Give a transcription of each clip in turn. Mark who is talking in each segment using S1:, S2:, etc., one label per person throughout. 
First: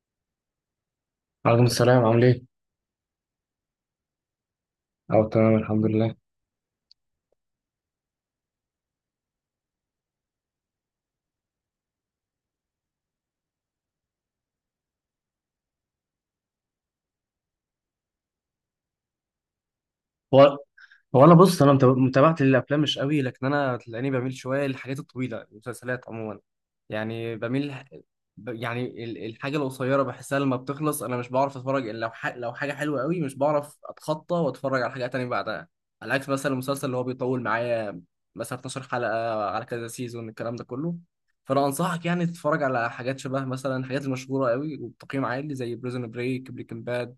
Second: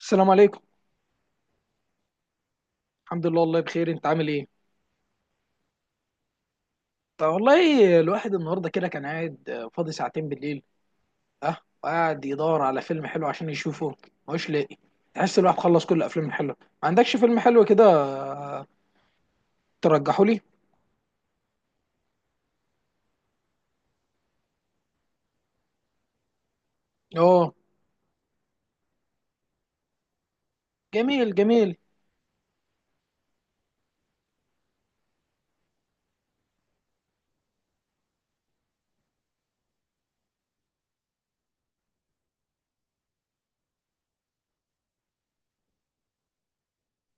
S1: السلام عليكم.
S2: عليكم السلام، عامل ايه؟
S1: الحمد لله والله بخير، انت عامل ايه؟
S2: اه تمام الحمد لله.
S1: طب والله الواحد النهارده كده كان قاعد فاضي ساعتين بالليل. اه. وقاعد يدور على فيلم حلو عشان يشوفه، مش لاقي. تحس الواحد خلص كل الافلام الحلوه. ما عندكش فيلم حلو كده ترجحه لي؟
S2: هو هو انا بص، انا متابعه الافلام مش قوي، لكن انا تلاقيني بميل شويه للحاجات الطويله، المسلسلات عموما. يعني
S1: اه،
S2: بميل، يعني الحاجه القصيره بحسها لما بتخلص، انا مش
S1: جميل
S2: بعرف
S1: جميل.
S2: اتفرج الا لو لو حاجه حلوه قوي، مش بعرف اتخطى واتفرج على حاجه تانية بعدها. على عكس مثلا المسلسل اللي هو بيطول معايا، مثلا 12 حلقه على كذا سيزون الكلام ده كله. فانا انصحك يعني تتفرج على حاجات شبه مثلا الحاجات المشهوره قوي وبتقييم عالي، زي بريزون بريك، بريكنج باد،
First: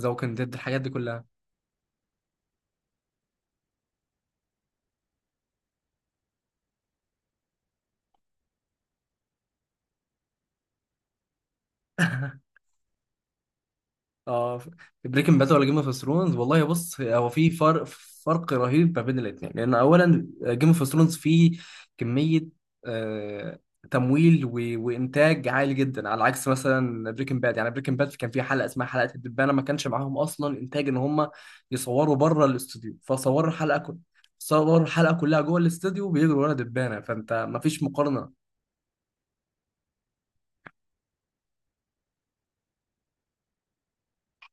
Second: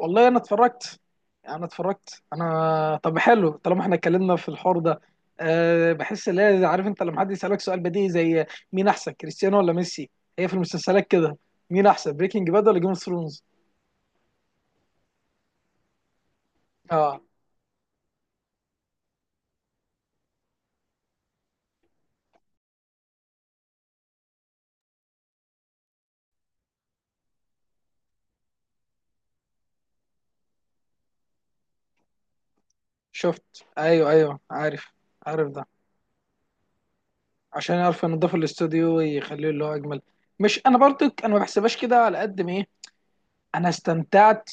S2: ذا ووكينج
S1: انا
S2: ديد، الحاجات دي
S1: اتفرجت.
S2: كلها.
S1: انا طب حلو، طالما احنا اتكلمنا في الحوار ده، بحس ان عارف انت لما حد يسالك سؤال بديهي زي مين احسن، كريستيانو ولا ميسي؟ هي في المسلسلات كده، مين احسن، بريكنج باد ولا جيم اوف ثرونز؟
S2: اه. بريكنج باد ولا جيم اوف ثرونز؟ والله بص،
S1: اه،
S2: هو في فرق، فرق رهيب ما بين الاثنين. لان اولا جيم اوف ثرونز فيه كميه، آه تمويل وانتاج عالي جدا. على عكس مثلا بريكنج باد، يعني بريكنج باد كان في حلقه اسمها حلقه الدبانه، ما كانش معاهم اصلا انتاج ان هم يصوروا بره الاستوديو، فصوروا
S1: شفت،
S2: الحلقه كلها،
S1: ايوه ايوه
S2: صوروا
S1: عارف.
S2: الحلقه كلها
S1: عارف
S2: جوه
S1: ده
S2: الاستوديو بيجروا ورا دبانه. فانت ما
S1: عشان
S2: فيش
S1: يعرفوا ينضفوا
S2: مقارنه.
S1: الاستوديو ويخليه اللي هو اجمل. مش انا برضك، انا ما بحسبهاش كده، على قد ما ايه، انا استمتعت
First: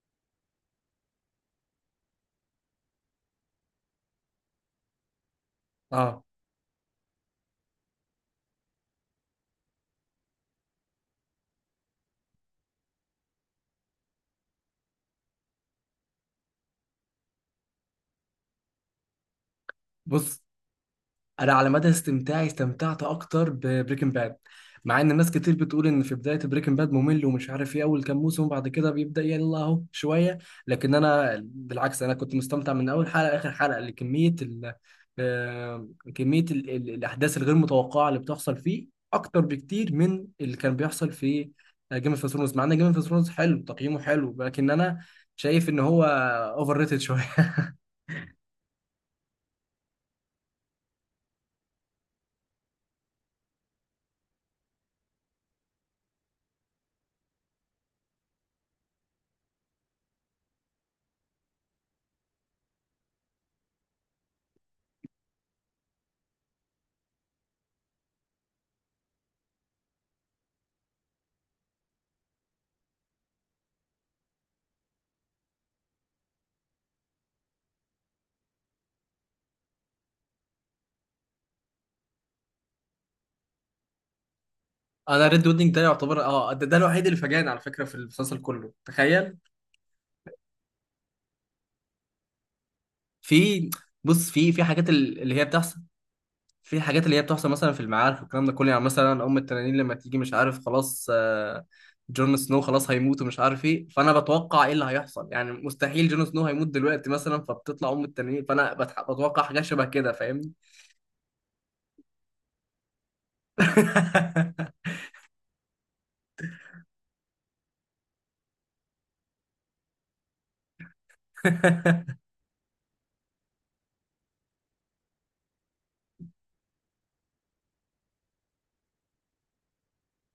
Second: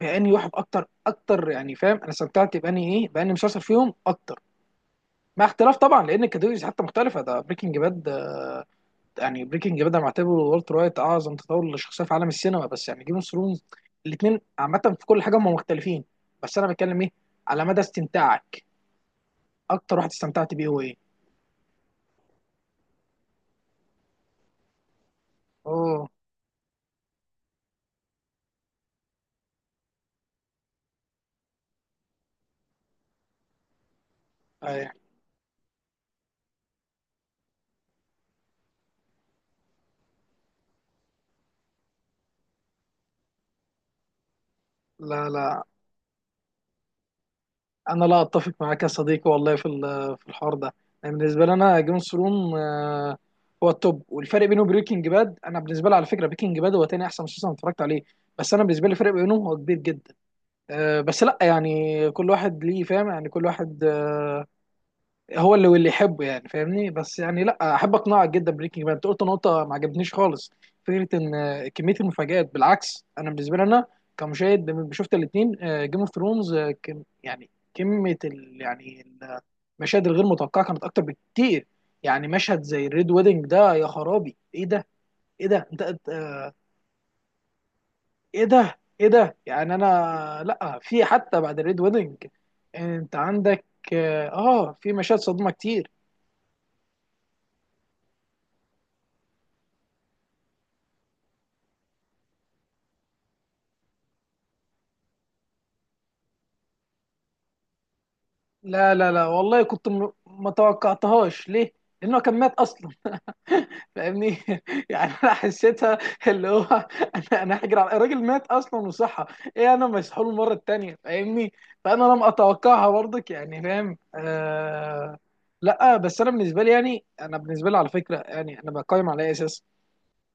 S1: باني واحد اكتر اكتر، يعني فاهم، انا استمتعت باني ايه، باني مسلسل فيهم اكتر، مع اختلاف طبعا
S2: اه.
S1: لان الكاتيجوريز حتى مختلفه، ده بريكنج باد. يعني بريكنج باد انا معتبره والتر وايت اعظم تطور للشخصيه في عالم السينما، بس يعني جيم اوف ثرونز، الاثنين عامه في كل حاجه هم مختلفين. بس انا بتكلم ايه، على مدى استمتاعك، اكتر واحد
S2: بص،
S1: استمتعت بيه هو ايه؟
S2: انا على مدى استمتاعي استمتعت اكتر ببريكنج باد، مع ان ناس كتير بتقول
S1: اوه.
S2: ان في بدايه بريكنج باد ممل ومش عارف ايه اول كام موسم وبعد كده بيبدا يلا اهو شويه. لكن انا بالعكس، انا كنت مستمتع من اول حلقه لاخر حلقه لكميه ال
S1: أي.
S2: آه، كميه ال الاحداث الغير متوقعه اللي بتحصل فيه، اكتر بكتير من اللي كان بيحصل في جيم اوف ثرونز. مع ان جيم اوف ثرونز حلو، تقييمه حلو، لكن انا
S1: لا لا،
S2: شايف ان هو اوفر ريتد شويه.
S1: أنا لا أتفق معاك يا صديقي والله في في الحوار ده. يعني بالنسبة لي، أنا جيم اوف ثرون هو التوب، والفرق بينه وبريكنج باد، أنا بالنسبة لي على فكرة بريكنج باد هو تاني أحسن مسلسل أنا اتفرجت عليه، بس أنا بالنسبة لي الفرق بينهم هو كبير جدا. أه بس لا، يعني كل واحد ليه فاهم، يعني كل واحد هو اللي واللي يحبه، يعني فاهمني؟ بس يعني لا احب اقنعك جدا. بريكنج باد انت قلت نقطه ما عجبتنيش خالص، فكره ان كميه المفاجآت. بالعكس انا بالنسبه لي، انا كمشاهد لما شفت الاثنين، جيم اوف ثرونز يعني كميه ال، يعني المشاهد الغير متوقعه كانت اكتر بكتير. يعني مشهد زي الريد ويدنج ده، يا خرابي ايه ده؟
S2: انا
S1: ايه
S2: ريد
S1: ده؟
S2: ويدنج
S1: انت
S2: ده يعتبر اه ده الوحيد اللي فاجأني على فكره في المسلسل
S1: ايه
S2: كله،
S1: ده؟ ايه ده؟
S2: تخيل.
S1: يعني انا لا، في حتى بعد الريد ويدنج انت عندك،
S2: في
S1: اه
S2: بص، في في حاجات
S1: في مشاهد
S2: اللي هي
S1: صدمه
S2: بتحصل،
S1: كتير.
S2: في حاجات اللي هي بتحصل مثلا في المعارك والكلام ده كله. يعني مثلا ام التنانين لما تيجي، مش عارف، خلاص جون سنو خلاص هيموت ومش عارف ايه، فانا بتوقع ايه اللي هيحصل. يعني مستحيل جون سنو هيموت دلوقتي مثلا، فبتطلع ام التنانين، فانا
S1: لا لا لا
S2: بتوقع حاجه
S1: والله
S2: شبه
S1: كنت
S2: كده،
S1: ما
S2: فاهمني.
S1: توقعتهاش. ليه؟ لأنه كان مات أصلا. فاهمني؟ يعني انا حسيتها اللي هو، انا هجري على الراجل، مات اصلا وصحى. ايه، انا مسحول المره التانيه، فاهمني؟ فانا لم اتوقعها برضك، يعني فاهم، آه. لا بس انا بالنسبه لي، يعني انا بالنسبه لي على فكره، يعني انا بقيم على اي اساس؟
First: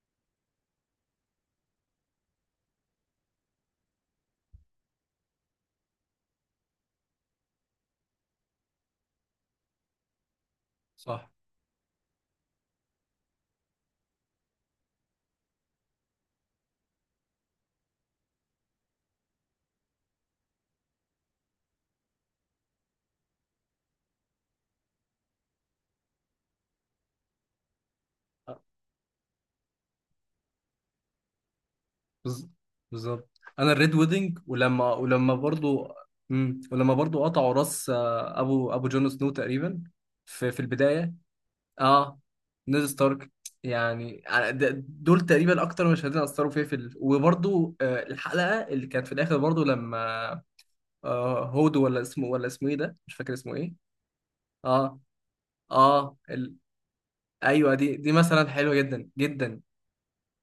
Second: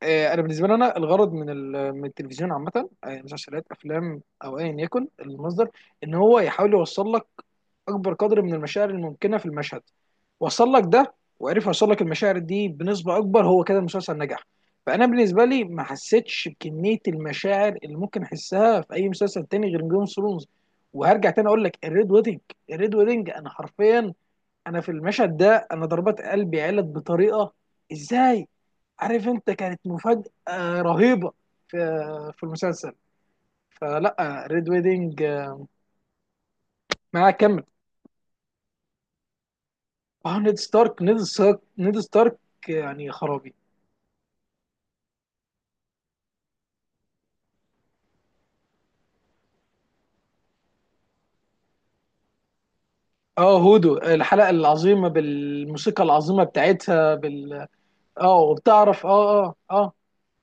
S1: انا بالنسبه لي، انا الغرض من من التلفزيون عامه، يعني مسلسلات، افلام، او ايا يكن المصدر، ان هو يحاول يوصل لك اكبر قدر من المشاعر الممكنه في المشهد. وصل لك ده
S2: صح.
S1: وعرف يوصل لك المشاعر دي بنسبه اكبر، هو كده المسلسل نجح. فانا بالنسبه لي ما حسيتش بكميه المشاعر اللي ممكن احسها في اي مسلسل تاني غير جيم اوف ثرونز. وهرجع تاني اقول لك الريد ويدنج، الريد ويدنج انا حرفيا، انا في المشهد ده انا ضربات قلبي علت بطريقه، ازاي؟ عارف انت، كانت مفاجأة رهيبة في في
S2: بز-
S1: المسلسل.
S2: بالظبط، انا الريد ويدنج،
S1: فلا، ريد
S2: ولما
S1: ويدنج،
S2: ولما برضو ولما برضو
S1: معاه
S2: قطعوا
S1: كمل.
S2: راس ابو جون سنو تقريبا،
S1: اه،
S2: في
S1: نيد
S2: في
S1: ستارك
S2: البدايه.
S1: نيد ستارك نيد
S2: اه
S1: ستارك
S2: نيد
S1: يعني
S2: ستارك.
S1: خرابي.
S2: يعني دول تقريبا اكتر مشهدين اثروا فيا في وبرضو الحلقه اللي كانت في الاخر، برضو لما هودو، ولا اسمه، ولا اسمه ايه ده، مش فاكر اسمه
S1: اه،
S2: ايه.
S1: هودو، الحلقة
S2: اه
S1: العظيمة بالموسيقى
S2: اه
S1: العظيمة بتاعتها بال،
S2: ايوه، دي
S1: اه،
S2: مثلا حلوه
S1: وبتعرف،
S2: جدا
S1: اه اه
S2: جدا.
S1: اه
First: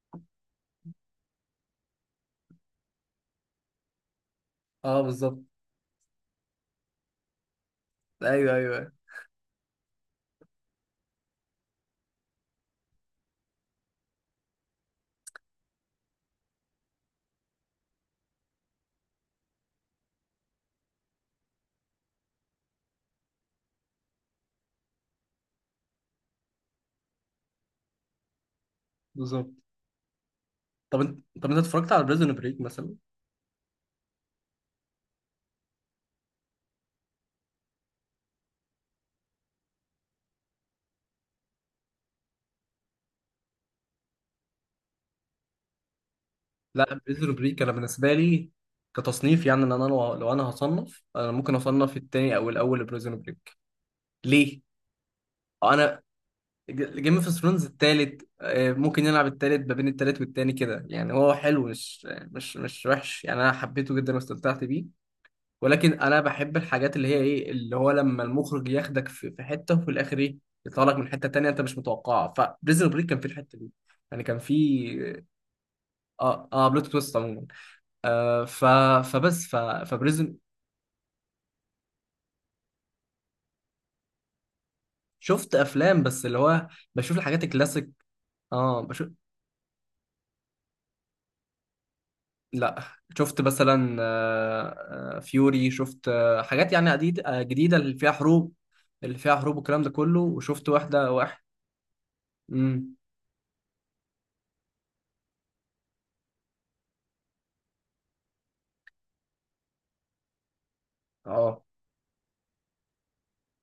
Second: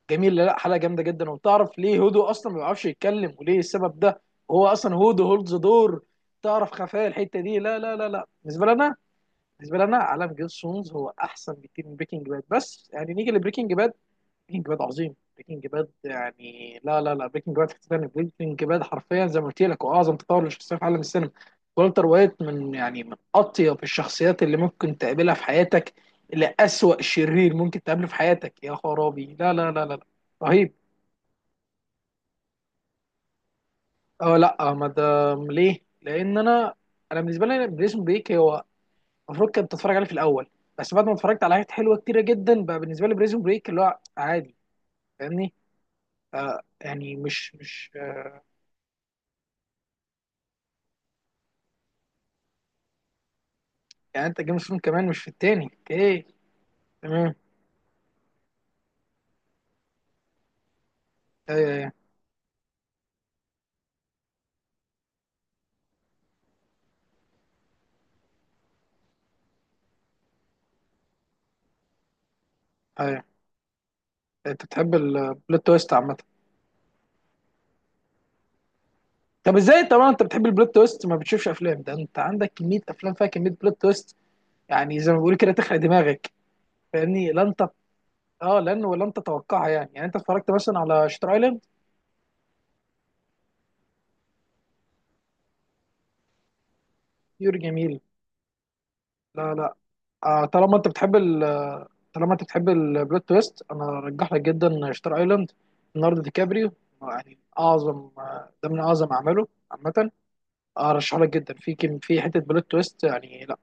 S1: جميل، لا حلقة جامدة جدا. وبتعرف ليه هودو اصلا ما بيعرفش يتكلم، وليه السبب ده؟ هو اصلا
S2: اه
S1: هودو
S2: بالظبط.
S1: هولد ذا دور، تعرف خفايا الحتة دي. لا لا لا لا،
S2: ايوه
S1: بالنسبة
S2: ايوه.
S1: لنا، بالنسبه لنا عالم جيم اوف ثرونز هو احسن بكتير من بريكنج باد، بس يعني نيجي لبريكنج باد، بريكنج باد عظيم، بريكنج باد يعني لا لا لا، بريكنج باد في تاني، بريكنج باد حرفيا زي ما قلت لك هو اعظم تطور للشخصيه في عالم السينما. والتر وايت من، يعني من اطيب الشخصيات اللي ممكن تقابلها في حياتك، لأسوأ شرير ممكن تقابله في حياتك، يا خرابي،
S2: بالظبط.
S1: لا لا لا لا, لا. رهيب.
S2: طب انت، انت اتفرجت على بريزون بريك مثلا؟
S1: اه لا ما دام ليه، لان انا، انا بالنسبه لي بريزون بريك هو المفروض كنت اتفرج عليه في الاول، بس بعد ما اتفرجت على حاجات حلوه كتيره جدا، بقى بالنسبه لي بريزون بريك اللي هو عادي، فاهمني؟
S2: لا
S1: يعني
S2: بريزو
S1: مش
S2: بريك انا
S1: مش
S2: بالنسبه لي كتصنيف، يعني ان انا لو انا هصنف، انا ممكن اصنف التاني او الاول بريزون بريك.
S1: يعني انت
S2: ليه؟
S1: جيمس بوند كمان مش في التاني،
S2: انا
S1: اوكي.
S2: جيم اوف
S1: تمام.
S2: ثرونز التالت، ممكن يلعب التالت ما بين التالت والتاني كده، يعني هو حلو،
S1: ايوه ايوه.
S2: مش مش مش وحش، يعني انا حبيته جدا واستمتعت بيه. ولكن انا بحب الحاجات اللي هي ايه، اللي هو لما المخرج ياخدك في في حته وفي الاخر ايه، يطلعك من حته تانيه انت مش متوقعها. فبريزون بريك كان
S1: ايوه
S2: في الحته دي، يعني كان في.
S1: انت بتحب البلوت تويست عامه.
S2: اه اه، بلوت تويست عموما. آه، ف...
S1: طب ازاي طبعا انت
S2: فبريزن.
S1: بتحب البلوت تويست ما بتشوفش افلام؟ ده انت عندك كميه افلام فيها كميه بلوت تويست، يعني زي ما بيقولوا كده
S2: شفت
S1: تخرق
S2: افلام، بس
S1: دماغك،
S2: اللي هو بشوف
S1: فاهمني؟ لا
S2: الحاجات
S1: انت،
S2: الكلاسيك.
S1: اه،
S2: اه
S1: لان ولا
S2: بشوف.
S1: انت تتوقعها، يعني يعني انت اتفرجت مثلا على شتر ايلاند؟
S2: لا، شفت مثلا فيوري، شفت حاجات يعني عديد... آه،
S1: يور
S2: جديده اللي
S1: جميل.
S2: فيها حروب، اللي فيها
S1: لا
S2: حروب
S1: لا
S2: والكلام ده كله. وشفت
S1: طالما انت
S2: واحده
S1: بتحب
S2: واحد.
S1: ال، طالما انت بتحب
S2: امم.
S1: البلوت تويست، انا ارجح لك جدا شتار ايلاند. ليوناردو دي كابريو، يعني اعظم ده من اعظم اعماله عامه. ارشح لك جدا،
S2: اه
S1: في كم، في حته بلوت تويست، يعني لا،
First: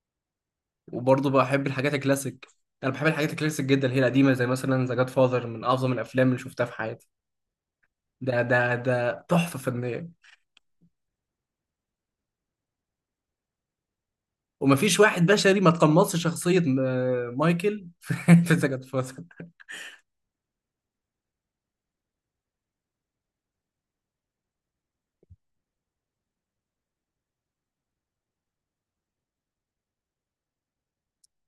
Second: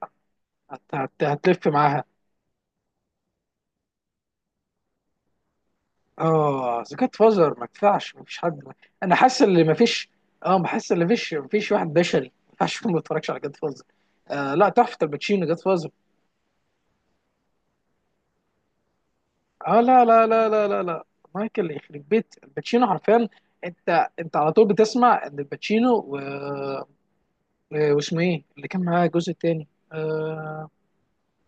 S1: هت
S2: وبرضه
S1: هتلف
S2: بحب الحاجات
S1: معاها.
S2: الكلاسيك، انا بحب الحاجات الكلاسيك جدا، اللي هي القديمه. زي مثلا ذا جاد فاذر، من اعظم الافلام اللي شفتها في
S1: اه، ذا
S2: حياتي.
S1: جاد فازر ما ينفعش، ما فيش
S2: ده
S1: حد،
S2: ده
S1: انا
S2: ده
S1: حاسس
S2: تحفه
S1: ان ما فيش،
S2: فنيه.
S1: اه بحس ان ما فيش، ما فيش واحد بشري ما ينفعش يكون ما اتفرجش على جاد فازر. آه لا، تحفه،
S2: ومفيش واحد
S1: الباتشينو جاد
S2: بشري ما
S1: فازر.
S2: تقمصش شخصية مايكل في في سجن فاصل.
S1: اه لا لا لا لا لا لا، مايكل يخرب بيت الباتشينو حرفيا. انت على طول بتسمع ان الباتشينو و... واسمه ايه اللي كان معاه الجزء الثاني؟ آه...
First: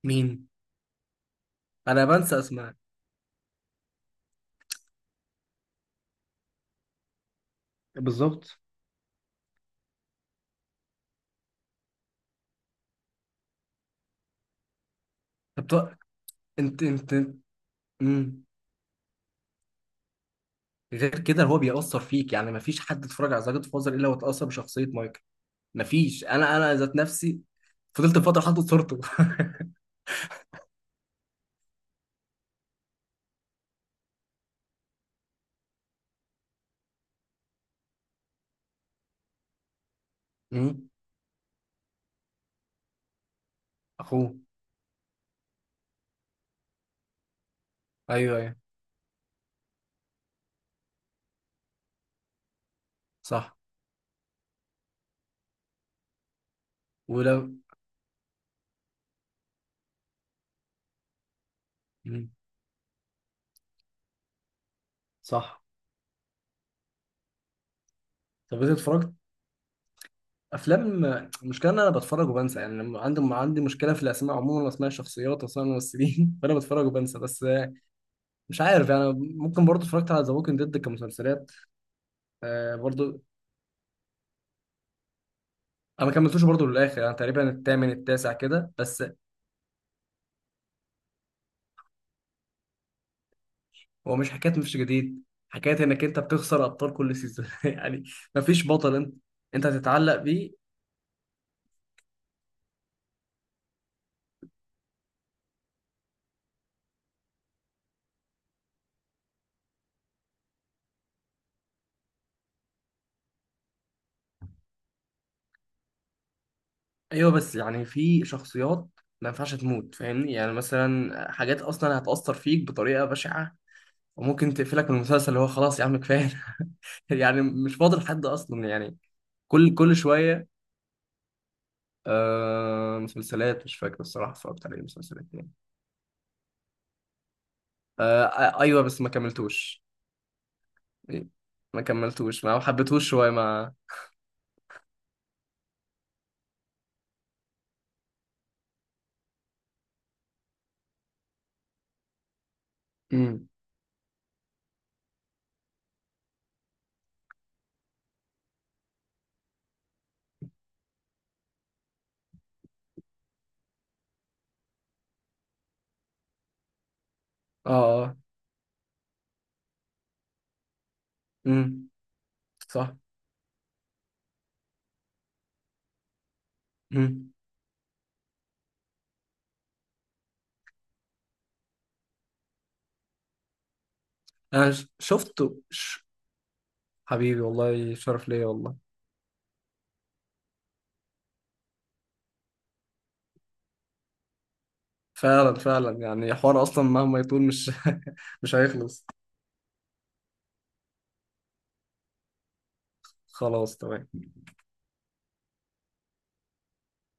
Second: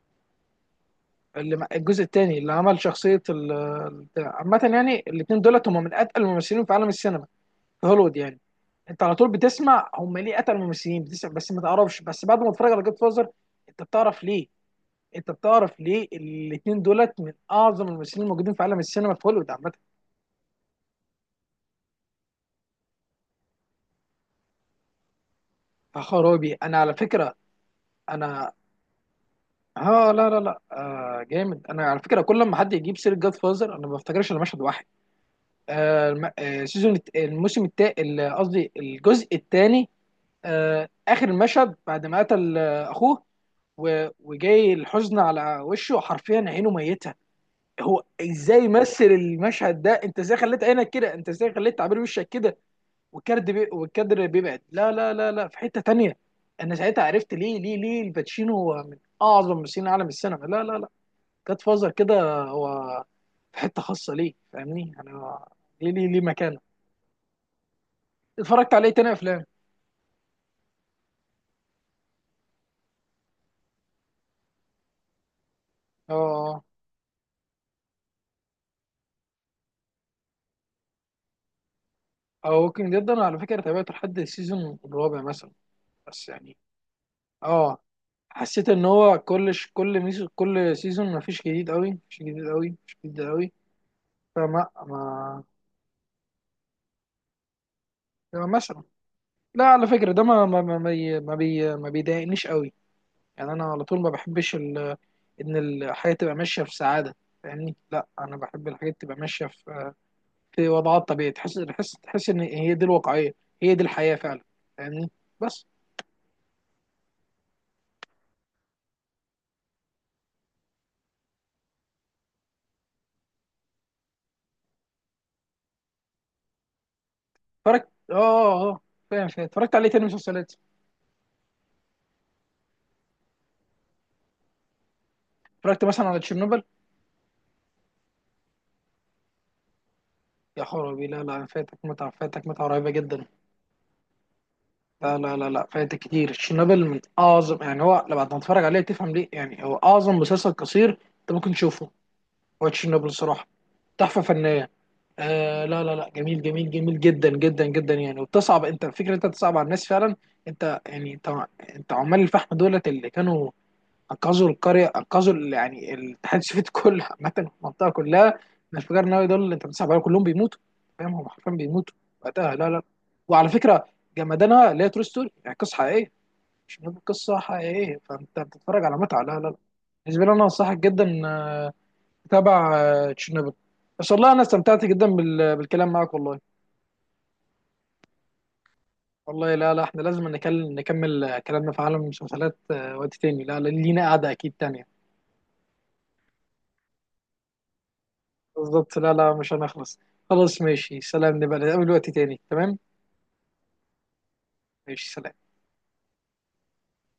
S2: مين؟
S1: اللي الجزء
S2: أنا
S1: الثاني،
S2: بنسى
S1: اللي
S2: أسماء.
S1: عمل شخصيه ال... البتاع. عامه يعني الاثنين دولت هم من اتقل الممثلين في عالم السينما في هوليوود يعني.
S2: بالظبط.
S1: انت على طول بتسمع هم ليه اتقل الممثلين، بتسمع بس ما تعرفش، بس بعد ما تتفرج على جود فازر انت بتعرف ليه، انت
S2: طب
S1: بتعرف
S2: طب-
S1: ليه الاثنين
S2: أنت
S1: دولت من اعظم الممثلين
S2: أمم.
S1: الموجودين في عالم السينما في هوليوود عامه.
S2: غير كده هو بيأثر فيك، يعني مفيش حد اتفرج على سجن فاصل إلا واتأثر بشخصية مايكل.
S1: يا
S2: مفيش.
S1: خرابي
S2: أنا
S1: انا على
S2: ذات
S1: فكره،
S2: نفسي فضلت فترة
S1: انا،
S2: حاطط صورته.
S1: ها لا لا لا جامد. انا على فكره كل لما حد يجيب سيره جاد فازر انا ما بفتكرش الا مشهد واحد، آه الم... آه سيزون الموسم التاني، قصدي الجزء الثاني، آه
S2: أمم.
S1: اخر المشهد، بعد ما قتل آه اخوه و...
S2: أخوه.
S1: وجاي الحزن على وشه حرفيا، عينه ميته. هو
S2: أيوه أيوه.
S1: ازاي مثل المشهد ده؟ انت ازاي خليت عينك كده؟ انت ازاي خليت تعبير وشك كده؟
S2: صح.
S1: والكادر بيبعد، لا لا لا لا، في حته تانيه. انا ساعتها عرفت
S2: ولو
S1: ليه ليه ليه الباتشينو هو من اعظم ممثلين عالم السينما. لا لا، جاد فازر
S2: أمم.
S1: كده هو في حته خاصه ليه، فاهمني؟ انا
S2: صح.
S1: ليه ليه ليه مكانه.
S2: طب أنت
S1: اتفرجت عليه تاني
S2: اتفرجت
S1: افلام.
S2: افلام. المشكله ان انا بتفرج وبنسى، يعني لما عندي مشكله في الاسماء عموما، واسماء الشخصيات واسماء الممثلين. فانا
S1: اه.
S2: بتفرج وبنسى، بس مش عارف. يعني ممكن برضو اتفرجت على ذا ووكينج ديد كمسلسلات
S1: اه ووكينج ديد
S2: برضو.
S1: انا على فكره تابعته لحد السيزون الرابع مثلا،
S2: انا ما
S1: بس
S2: كملتوش
S1: يعني،
S2: برضو للاخر، انا تقريبا
S1: اه،
S2: الثامن التاسع
S1: حسيت
S2: كده
S1: ان
S2: بس.
S1: هو كل كل سيزون ما فيش جديد قوي، مش جديد قوي، مش جديد قوي،
S2: هو مش حكايه
S1: فما
S2: مفيش جديد،
S1: ما،
S2: حكايه انك انت بتخسر ابطال كل سيزون. يعني مفيش
S1: مثلا،
S2: بطل انت
S1: لا
S2: انت
S1: على فكره
S2: هتتعلق
S1: ده
S2: بيه.
S1: ما بيضايقنيش قوي، يعني انا على طول ما بحبش ال... ان الحياه تبقى ماشيه في سعاده، فاهمني؟ لا انا بحب الحاجات تبقى ماشيه في، في وضعات طبيعية، تحس ان هي دي الواقعية، هي دي الحياة فعلا، فاهمني؟ بس.
S2: ايوه، بس يعني في شخصيات ما ينفعش تموت، فاهمني؟ يعني مثلا حاجات اصلا هتأثر فيك بطريقه بشعه، وممكن تقفلك من المسلسل اللي هو خلاص يا عم كفايه. يعني مش
S1: اتفرجت،
S2: فاضل حد اصلا. يعني
S1: فاهم فاهم،
S2: كل
S1: اتفرجت عليه
S2: كل
S1: تاني
S2: شويه.
S1: مسلسلات،
S2: آه مسلسلات، مش فاكر الصراحه اتفرجت على ايه مسلسلات يعني.
S1: اتفرجت مثلا على تشيرنوبل.
S2: ايوه بس ما كملتوش.
S1: يا خرابي، لا
S2: إيه،
S1: لا، فاتك
S2: ما
S1: متعة،
S2: كملتوش
S1: فاتك
S2: ما
S1: متعة رهيبة
S2: حبيتهوش
S1: جدا.
S2: شويه ما.
S1: لا لا لا لا، فاتك كتير، تشيرنوبل من اعظم، يعني هو لما تتفرج عليه تفهم ليه، يعني هو اعظم مسلسل قصير انت ممكن تشوفه. هو تشيرنوبل الصراحة
S2: امم.
S1: تحفة فنية. آه لا لا لا، جميل جميل جميل جدا جدا جدا، يعني وبتصعب انت، الفكره انت بتصعب على الناس فعلا. انت يعني انت، انت عمال الفحم دولت اللي كانوا انقذوا القريه انقذوا يعني الاتحاد السوفيتي كله عامه،
S2: اه
S1: المنطقه
S2: اه.
S1: كلها من الانفجار النووي، دول اللي انت بتصعب عليهم كلهم بيموتوا، فاهم؟ هم حرفيا
S2: امم.
S1: بيموتوا وقتها. لا لا،
S2: صح.
S1: وعلى فكره جمدانها اللي هي ترو ستوري، يعني قصه حقيقيه، مش
S2: امم.
S1: قصه حقيقيه، فانت بتتفرج على متعه. لا لا لا. بالنسبه لي انا انصحك جدا تبع تشيرنوبل. بس والله انا
S2: انا
S1: استمتعت جدا بالكلام معاك والله.
S2: حبيبي والله شرف ليا والله.
S1: والله لا لا، احنا لازم نكمل كلامنا في عالم المسلسلات وقت تاني. لا لا، لينا قعدة اكيد تانية.
S2: فعلا فعلا، يعني حوار اصلا مهما يطول، مش مش
S1: بالظبط،
S2: هيخلص.
S1: لا لا مش هنخلص. خلاص ماشي، سلام، نبقى نتقابل وقت تاني، تمام.
S2: خلاص تمام.
S1: ماشي، سلام.